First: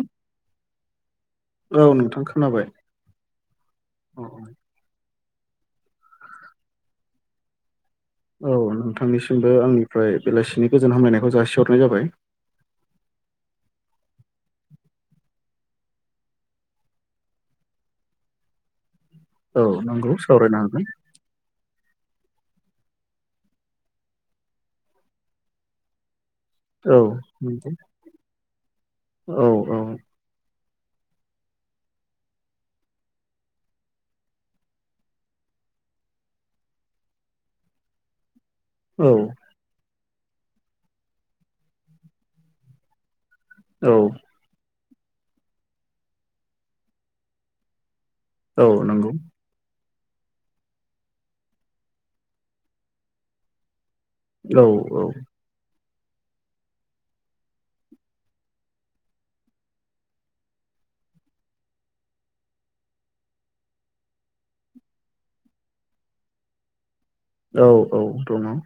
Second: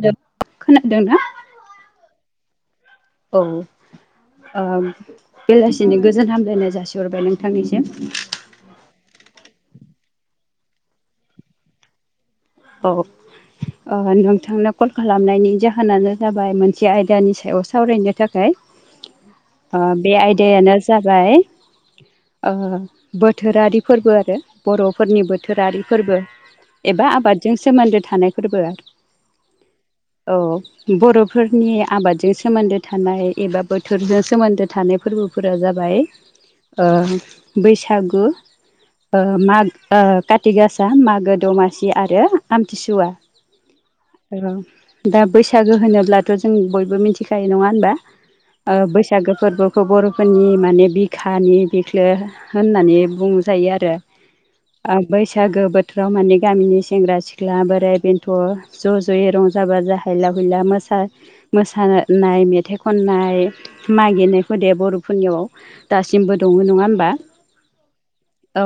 [unintelligible] खोनादोंना? औ नोंथां खोनाबाय। औ औ आम बेलासिनि गोजोन हामलायनाय जासिहरबाय नोंथांनिसिम औ नोंथांनिसिमबो आंनिफ्राय बेलासिनि गोजोन हामलायनायखौ जासिहरनाय जाबाय। औ ओ नोंथांनो कल खालामनायनि जाहोनानो जाबाय मोनसे आयदानि सायाव सावरायनो थाखाय। औ आ बे नंगौ आयदायानो सावरायनो जाबाय ओ बोथोरारि फोरबो आरो बर'फोरनि बोथोरारि फोरबो एबा आबादजों हागोन सोमोन्दो थानायफोरबो औ [inaudible] औ। बर'फोरनि आबादजों सोमोन्दो थानाय एबा बोथोरजों सोमोन्दो थानाय फोरबोफोरा जाबाय फाय ओ बैसागु ओ माग ओ काति गासा मागो दमासि आरो आमथिसुवा। औ दा बैसागो होनोब्लाथ' जों बयबो मिथिखायो नङा होनबा ओ नंगौ बैसागो फोरबो खौ बर'फोरनि माने बिखानि बिख्लो होननानै बुंजायो आरो । औ ओ बैसागो बोथोराव माने गामिनि सेंग्रा सिख ख्ला बोराइ बेन्थ' ज' ज'यै रंजा बाजा हायला हुला मोसा मोसानाय मेथाइ खननाय मागेनायफोर दे बर'फोरनियावआव दासिमबो दङ नङा होमबा? औ औ दङ। औ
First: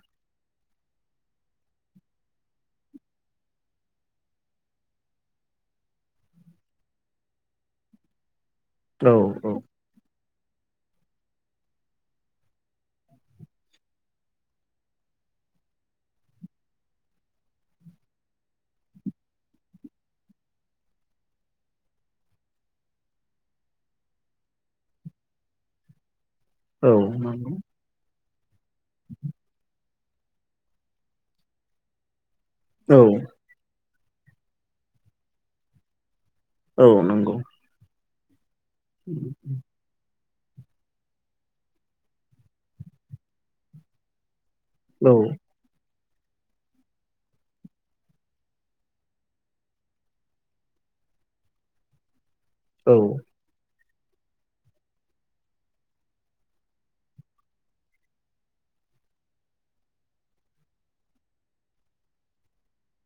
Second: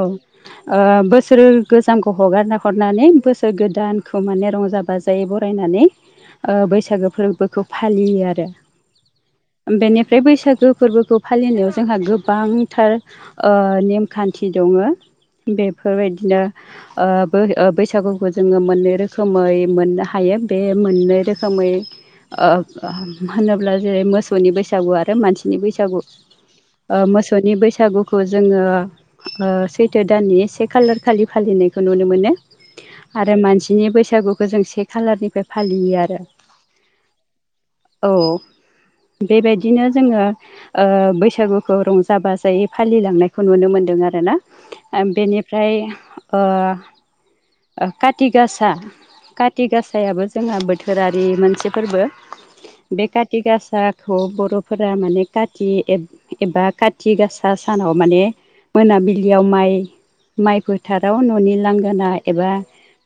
ओ बोसोरो गोजामखौ हगारना हरनानै बोसो सोर गोदानखौ माने रंजा बाजायै बरायनानै ओ बैसागो फोरबोखौ फालियो आरो । औ औ। बे बैसागो फोरबोखौ फालिनायाव जोंहा गोनांथार ओ नेमखान्थि दङो । बेफोरबायदिनो ओ बो ओ बैसागुखौ जोङो मोननै रोखोमै मोननो हायो बे मोननै रोखोमै ओ होनोब्ला जेरै मोसौनि बैसागु आरो मानसिनि बैसागु। औ ओ मोसौनि नंगौ बैसागु खौ जोङो ओ सैथो दाननि से खालार खालि फालिनायखौ नुनो मोनो । औ आरो मानसिनि बैसागुखौ जों से खालारनिफ्राय फालियो आरो । औ नोंगौ औ बेबायदिनो जोङो ओ बैसागुखौ रंजा बाजायै फालिलांनायखौ नुनो मोन्दों आरो ना । ओ औ बेनिफ्राय ओ काति गासा काति गासायाबो जोंहा बोथोरारि मोनसे फोरबो। औ बे काथिं गासा खौ बर'फोरा माने खाथि एब एबा खाथिं गासा सानाव माने मोनाबिलियाव माइ माइ फोथाराव न'नि लांगोना एबा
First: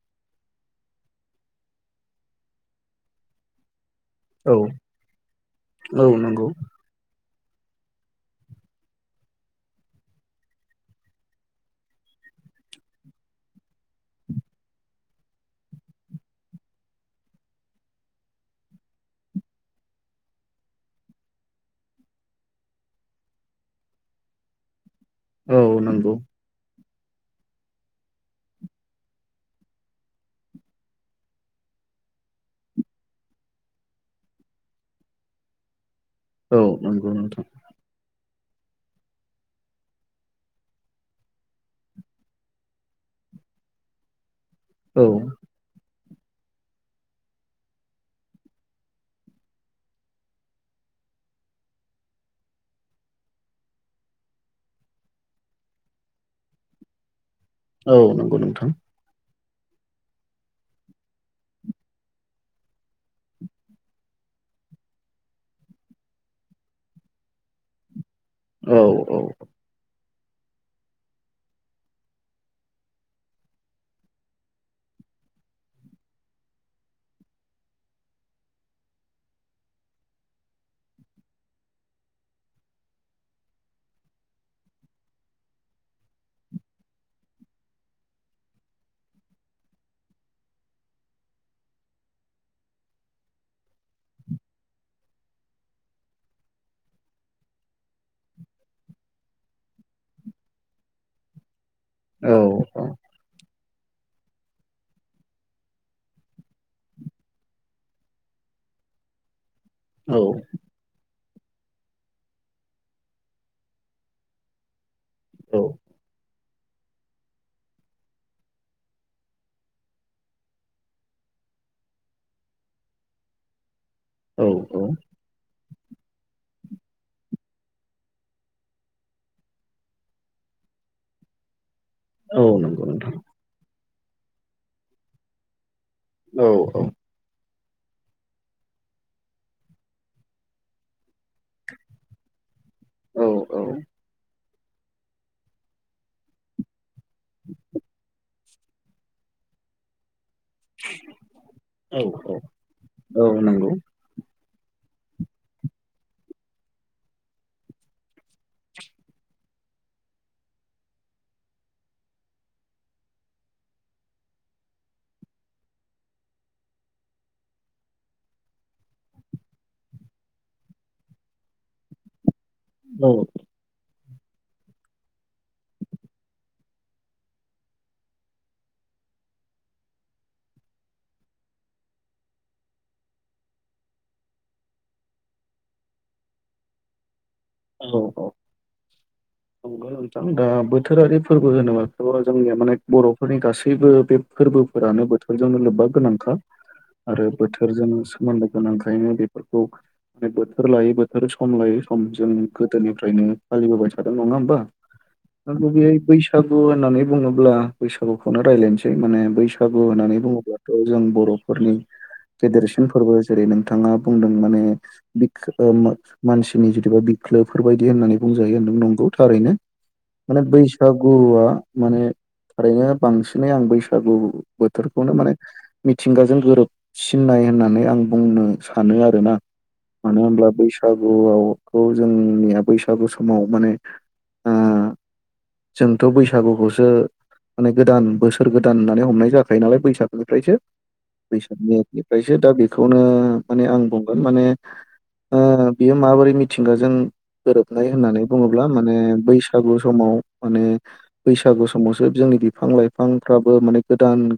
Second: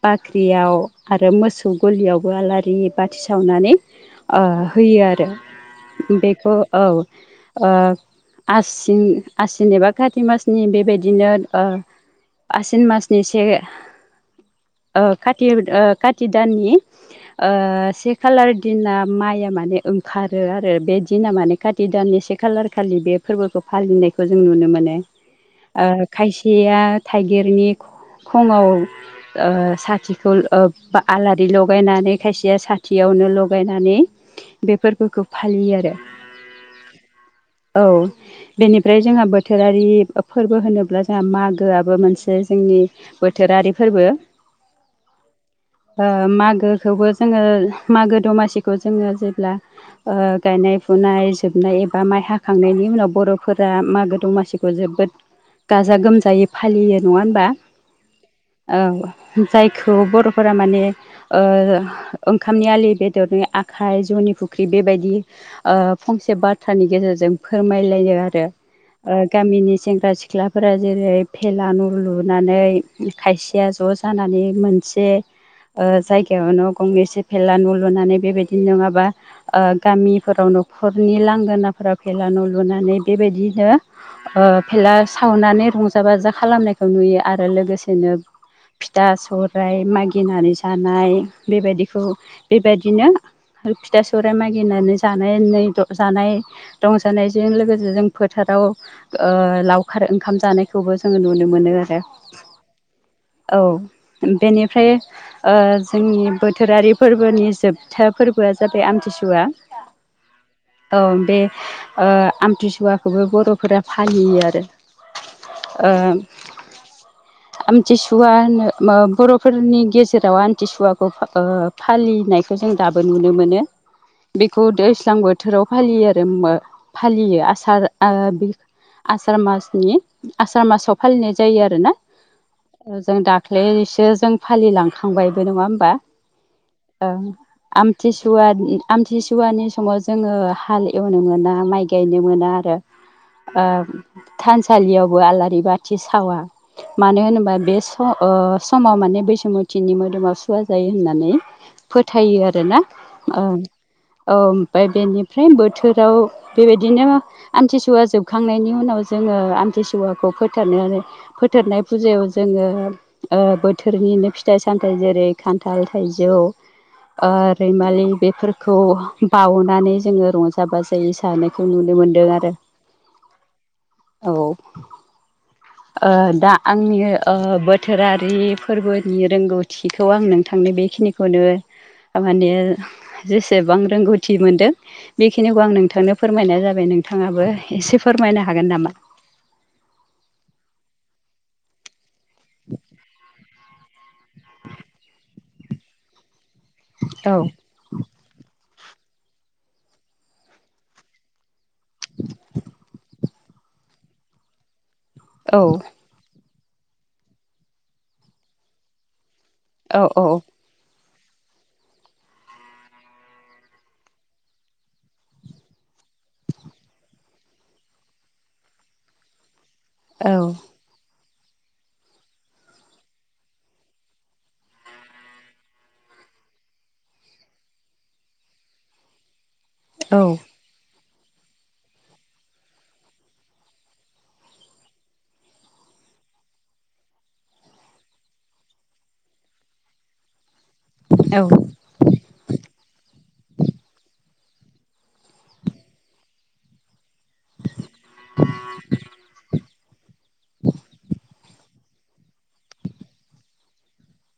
बाख्रियाव आरो मोसौ गलियावबो आलारि बाथि सावनानै ओ औ होयो औ आरो नंगौ बेखौ औ ओ आसिन आसिन एबा खाथि मासनि बेबायदिनो ओ आसिन मासनि से ओ खाथि ओ खाथि दाननि ओ से खालार दिना माइया मा माने ओंखारो आरो बे दिना माने खाथि दाननि से खालार खालि बे फोरबोखौ फालिनायखौ जों नुनो नो मोनो । औ ओ नंगौ खायसेया थाइगिरनि खुङाव ओ साथिखौ आलारि लगायनानै खायसेया साथियावनो लगायनानै बे फोरबोखौ फालियो आरो । औ नंगौ नोंथां । बेनिफ्राय जोंहा बोथोरारि फोरबो होनोब्ला जोंहा मागोआबो मोनसे जोंनि बोथोरा आरि फोरबो औ। ओ मागोखौबो जोङो मागो दमासिखौ जोङो जेब्ला ओ गायनाय फुनाय जोबनाय एबा माइ हाखांनायनि उनाव बर'फोरा मागो दमासिखौ जोबोद गाजा गोमजायै फालियो नङा होनबा। औ नंगौ नोंथां। औ जायखौ बर'फोरा माने ओ ओंखामनि आलि बेदरनि आखाइ नि फुख्रि बेबायदि ओ फंसे बाथ्रानि गेजेरजों फोरमायलायो ओ औ औ गामिनि सेंग्रा सिख सिख्लाफोरा जेरै भेला नु लुनानै खायसेया ज'स जानानै मोनसे ओ जायगायावनो गंसे फेला न' लुनानै बेबायदि नङाबा ओ गामिफोराव नखरनि लांगोनाफोरा भेला न लुनानै बेबायदिनोे‌ ओ भेला सावना नै रंजा बाजा खालामनायखौ नुयो आरो लोगोसेनो फिथा सौराइ मागिनानै जानाय बेबायदिखौ बेबायदिनो फिथा सौराइ मागिनानै जानाय नै जानाय रंजानायजों लोगोसे जों फोथार राव ओ लावखार ओंखाम जानायखौबो जोङो नुनो मोनो आरो। औ औ। औ। बेनिफ्राय ओ जोंनि बोथोरारि फोरबोनि जोबथा फोरबोआ जाबाय आमथि सुवा। औ। बे ओ आमथिसुवाखौबो बरफोरा फालियो आरो। ओम उम आमथिसुवा होनो बरफोरनि गेजेराव आमथिसुवाखौ ओ फालिनायखौ जों दा दाबो‌ नुनो मोनो औ बेखौ औ दैज्लां बोथोराव फालियो आरो उमो फालियो आसार बे आसार मासनि आसार मासाव फालिनाय जायो आरोना। औ। जों नोंथां दाख्लैसो जों फालिलांखांबायबो नङा होमबा। औ औ। आमथिसुवानि आमथिसुवानि समाव जोङो हाल एवनो मोना माइ गायनो मोना आरो। औ औ ओ थानसालियावबो आलारि बाथि सावा मानो होनोबा बे सम ओ समाव माने बैसुमुथिनि मोदोमाव सुवा जायो होननानै फोथायो आरोना। औ ओम नंगौ ओम ओमफाय बेनिफ्राय बोथोराव बेबायदिनो आमथिसुवा जोबखांनायनि उनाव जोङो थि सुवाखौ फोथारनानै फोथारनाय फुजायाव जोङो ओ‌ बोथोरनिनो फिथाइ सामथाइ जेरै खान्थाल थाइजौ ओ रैमालि बेफोरखौ बाउनानै जोङो रंजा बाजायै जानायखौ नुनो मोनो। नुनो मोनदों आरो। औ। औ ओ दा आंनि ओ बोथोरारि फोरबोनि रोंगौथिखौ आं नोंथांनो बेखिनिखौनो माने जेसेबां रोंगौथि मोनदों बेखिनिखौ आं नोंथांनो फोरमायनाय जाबाय नोंथां। औ औ नंगौ नोंथां दा बोथोरारि फोर फोरबो होनोबा बे जोंनिया माने बरफोरनि गासैबो बे फोरबोफोरानो बोथोरजोंनो लोब्बा गोनांखा आरो औ बोथोरजों सोमोन्दो गोनांंखायनो बेफोरखौ माने बोथोर लायै बोथोर सम लायै सम जों फ्रायनो फालिबोबाय थादों नङा होमबा औ बै बैसागु गु होननानै बुङोब्ला बैसागुखौनो रायलायनोसै माने बैसागु औ होननानै औ बुङोब्लाथ जों बर बर'फोरनि फेदेरेसन फोरबो जेरै नोंथाङा बुंदों माने बिखो‌ ओ‌ मो मानसिनि जितु बि ख्लोफोरबायादि होननानै बुंजायो होनदों नंगौ थारैनो औ माने बैसागुआ माने थारैनो बांसिनै आं बैसागु बोथोरखौनो माने मिथिंगाजों गोरोबसिननाय होननानै आं बुंनो सानो आरोना मानो औ होनब्ला बैसागुआव जोंनिया बैसागु समाव माने ओ जोंथ बैसागुखौसो माने गोदान बोसोर गोदान होननानै हमनाय जाखायो नालाय बैसागोनिफ्रायसो औ बैसाग मेकनिफ्रायसो दा बेखौनो माने आं बुंगोन माने ओ बियो माबोरै मिथिंगाजों गोरोबनाय होननानै बुङोब्ला माने बैसागु समाव माने बैसागु समावसो जोंनि बिफां लाइफांफ्राबो माने गोदान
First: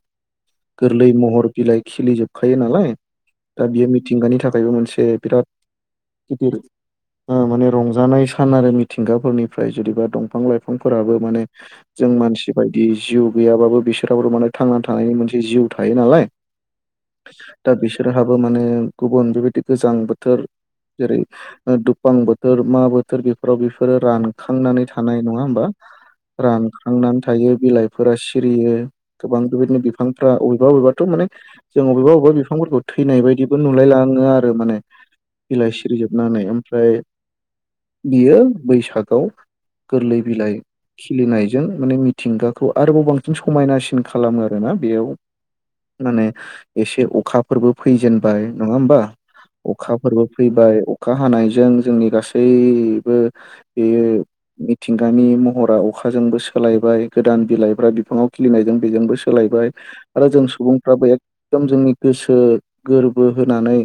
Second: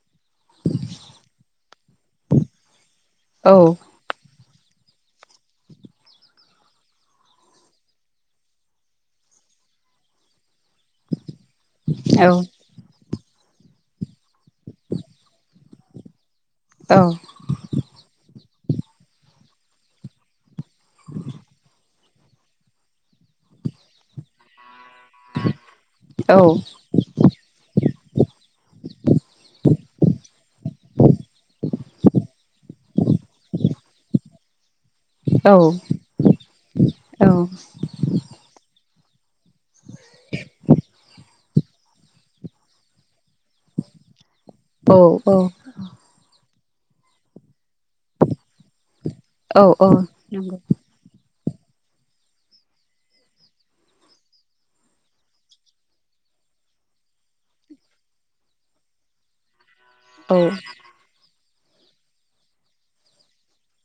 गोरलै महर बिलाइ खिलिजोबखायो नालाय औ दा बियो मिथिंगानि थाखायबो मोनसे बिराद गिदिर माने रंजानाय सान आरो मिथिंगाफोरनिफ्राय जुदिबा दंफां लाइफां बिफांफोराबो माने जों मानसि बायदि जिउ गैयाबाबो बिसोराव माने थांनानै थानायनि मोनसे जिउ थायो नालाय दा बिसोरहाबो माने गुबुन बेबायदि गोजां बोथोर जेरै ओ दुफां बोथोर मा बोथोर बेफोराव बेफोरो रानखांनानै था नाय नङा होमबा रानख्रांनानै थायो बिलाइफोरा सिरियो गोबां बेबायदिनो बिफांफ्रा अबेबा अबेबाथ' माने जों अबेबा अबेबा बिफांफोरखौ थैनाय बायदिबो नुलायलाङो आरो माने बिलाइ सिरिजोबनानै ओमफ्राय बियो बैसागआव गोरलै बिलाइ खिलिनाय जों माने मिथिंगाखौ आरोबाव बांसिन समायनासिन खालामो आरोना बेयाव औ औ माने एसे अखाफोरबो फैजेनबाय नङा होमबा औ औ अखाफोरबो नंगौ फैबाय अखा हानाय जों जोंनि गासैबो इयो मिथिंगानि महरा अखाजोंबो सोलायबाय गोदान बिलाइफ्रा बिफाङाव खिलिनायजों बेजोंबो सोलायबाय आरो औ जों सुबुंफ्राबो एखदम जोंनि गोसो गोरबो होनानै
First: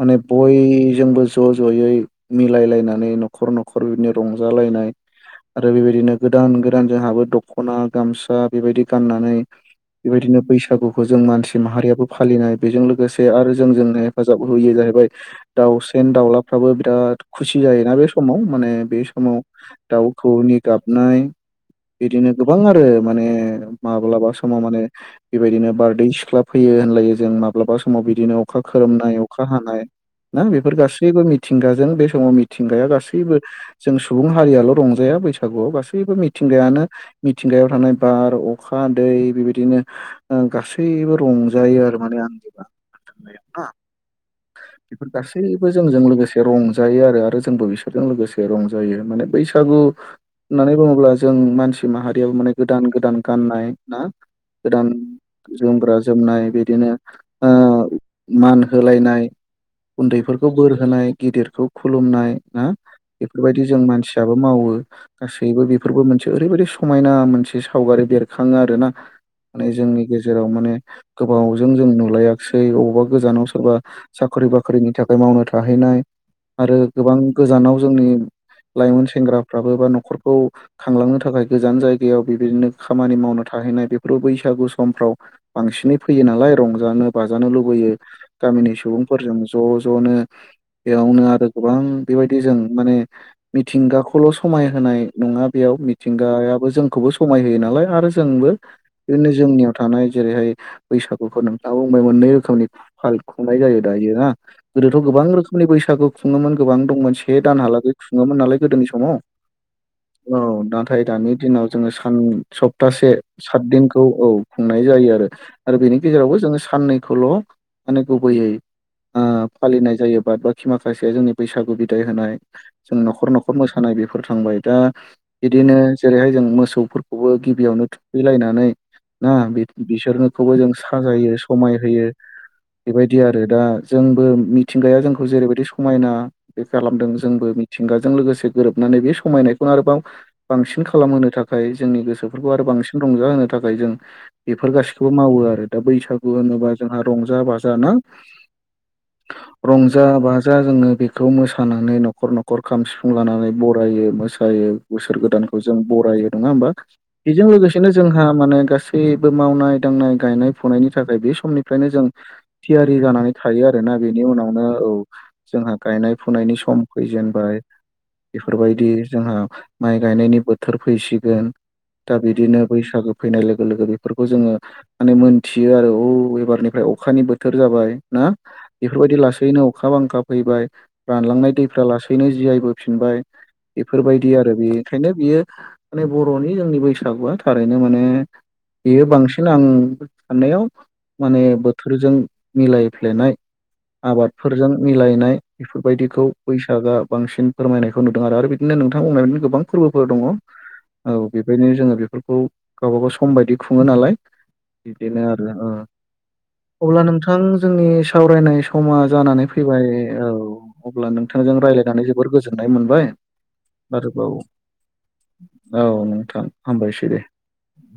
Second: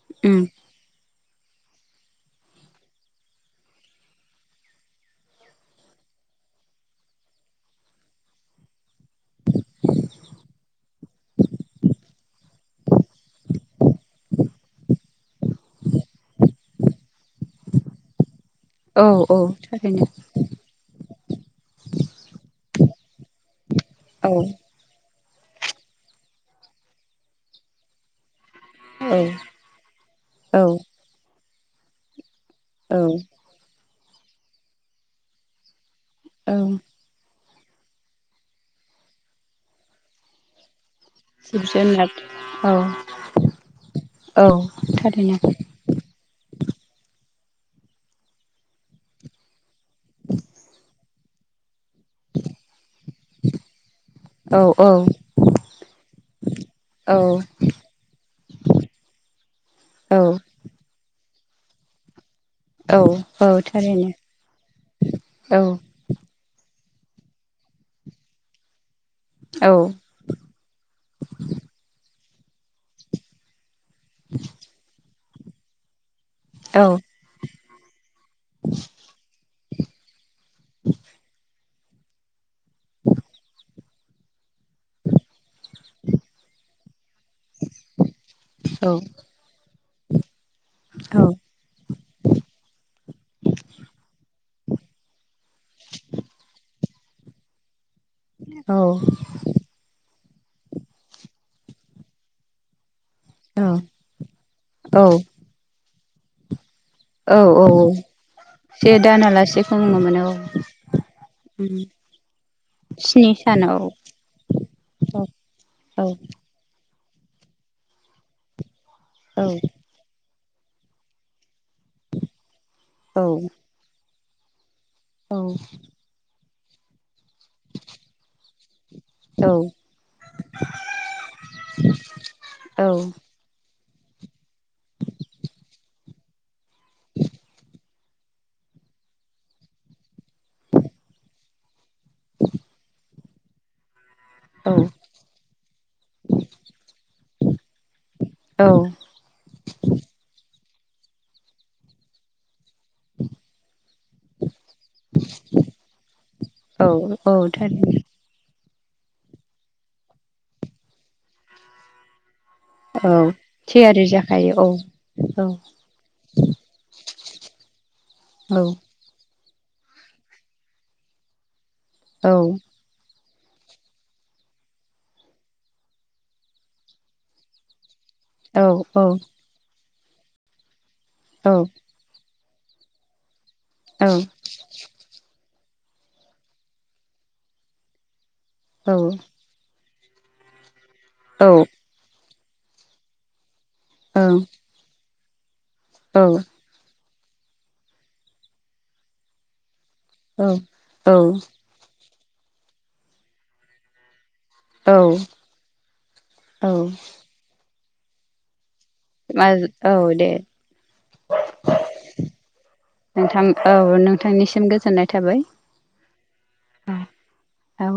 माने उम बयजोंबो ज' ज'यै मिलायलायनानै न'खर न'खर बिदिनो रंजालायनाय आरो बेबायदिनो गोदान गोदान जोंहाबो दख'ना गामसा बेबायदि गाननानै बेबायदिनो बैसागुखौ जों मानसि माहारियाबो फालिनाय बेजों लोगोसे आरो जोंजोंनो हेफाजाब होयो जाय बाय दाउसेेन दाउलाफ्राबो दा खुसि जायोना बे समाव माने बे औ औ समाव थारैनो दाउखौनि गाबनाय बिदिनो गोबां आरो माने औ माब्लाबा समाव माने बेबायदिनो बारदै सिख्ला फैयो होनलायो जों माब्लाबा समाव बिदिनो अखा खोरोमनाय औ अखा हानाय ना औ बेफोर गासैबो मिथिंगाजों बे समाव मिथिंगाया औ गासैबो जों सुबुं हारियाल' रंजाया बैसागुआव गासैबो औ मिथिंगायानो मिथिंगायाव थानाय बार अखा दै बेबायदिनो ओ गासै सैबो जिब रंजायो आरो जुनार माने औ आंनिबानायाव ना औ बेफोर थारैनो गासैबो जोंजों लोगोसे रंजायो आरो आरो जोंबो बिसोरजों लोगोसे रंजायो माने बैसागु होननानै बुङोब्ला जों मानसि माहारियाबो माने गोदान गोदान गाननाय ना औ गोदान औ जोमग्रा जोमनाय बिदिनो औ ओ मान होलायनाय। औ उन्दैफोरखौ बोर होनाय गिदिरखौ खुलुमनाय ना औ औ बेफोरबायदि जों थारैनो मानसियाबो मावो औ गासैबो बेफोरबो मोनसे ओरैबायदि समायना मोनसे सावगारि बेरखाङो आरोना? माने औ जोंनि गेजेराव माने गोबावजों जों नुलायाखिसै अबा गोजानाव सोरबा साख्रि बाख्रिनि थाखाय मावनो थाहैनाय। आरो औ गोबां गोजानाव जोंनि लाइमोन सेंग्राफ्राबो बा न'खर खौ खांलांनो थाखाय गोजान जायगायाव बेबायदिनो खामानि मावनो थाहैनाय बेफोर बैसागु समफ्राव बांसिनै फैयो नालाय रंजानो बाजानो लुबैयो गामिनि औ सुबुंफोरजों ज' ज'नो। बेयावनो आरो गोबां बेबायदि जों माने मिथिंगाखौल' समाय होनाय नङा बेयाव मिथिंगायाबो जोंखौबो समाय होयो नालाय आरो जोंबो बिदिनो जोंनियाव थानाय जेरैहाय बैसागुखौ नोंथाङ बुंबाय मोननै रोखोमनि फाल खुंनाय जायो औ दायो हा गोदोथ' औ गोबां रोखोमनि बैसागु खुङोमोन। गोबां दं औ औ सेदानहालागै खुङोमोन नालाय गोदोनि से समाव दानालासे खुंनो मोनो औ नाथाय दानि दिनाव जोङो सान सप्तासे स्नि सानाव साथदिनखौ औ खुंनाय जायो औ आरो बेनि औ गेजेराव जों साननै खौल' माने गुबैयै औ फालिनाय जायोबा बाखि माखासे जोंनि बैसागु बिदाय होनाय जों न'खर न'खर मोसानाय बेफोर थांबाय दा औ बिदिनो जेरैहाय जों मोसौफोरखौबो गिबियावनो थुखैलायनानै ना बिसोरनोखौबो जों साजायो समाय होयो बेबायदि आरो दा जोंबो मिथिंगाया जों खौ जेरैबायदि समायना बे खालामदों जोंबो मिथिंगाजों लोगोसे गोरोबनानै बे समायनायखौनो आरोबाव बांसिन खालामहोनो थाखाय जोंनि गोसोफोरखौ आरो बांसिन रंजाहोनो थाखाय जों बेफोर गासिखौबो मावो आरो दा बैसागु होनोबा जोंहा रंजा बाजा जा ना औ रंज बाजा जोङो बेखौ मोसानानै न'खर न'खर खाम सिफुं लानानै बरायो मोसायो। बोसोर गोदानखौ जों बरायो नङा ओमबा औ औ बेजों लोगोसेनो थारैनो जोंहा माने गास गासैबो मावनाय दांनाय गायनाय फुनायनि थाखाय बे समनिफ्रायनो जों थियारि औ जानानै थायो आरोना थियारि बेनि जाखायो औ उनावनो औ औ जोंहा गायनाय फुनायनि सम फैजेनबाय औ बेफोरबायदि जों जोंहा माइ गायनायनि बोथोर फैसिगोन दा औ बिदिनो बैसागो। फैनाय लोगो लोगो बेफोरखौ जोङो माने मोनथियो आरो औ एबारनिफ्राय अखानि बोथोर जाबाय। ना औ बेफोरबायदि लासैनो अखा बांखा फैबाय रानलांनाय औ दैफ्रा लासैनो जिआय होफिनबाय औ इफोरबायदि आरो बेनिखायनो बियो माने बर'नि जोंनि बैसागुआ थारैनो माने औ बियो बांसिन आं साननायाव माने औ बोथोरजों मिलायफ्लेयनाय आबाद। फोरजों मिलायनाय औ बेफोरबायदिखौ बैसागो बांसिन फोरमायनायखौ नुदों आरो बिदिनो नोंथां बुंनायनो गोबां फोरबोफोर दङ औ बेबायनो जोङो बेफोरखौ गावबाागाव सम बायदि खुङो नालाय। बिदिनो आरो औ अब्ला नोंथां जोंनि सावरायनाय समा आ जानानै फैबाय औ अब्ला नोंथांजों रायज्लायनानै जोबोर गोजोननाय मोनबाय। नोंथां औ आरोबाव नोंथांनिसिम गोजोननाय थाबाय औ नोंथां हामबायसै दे औ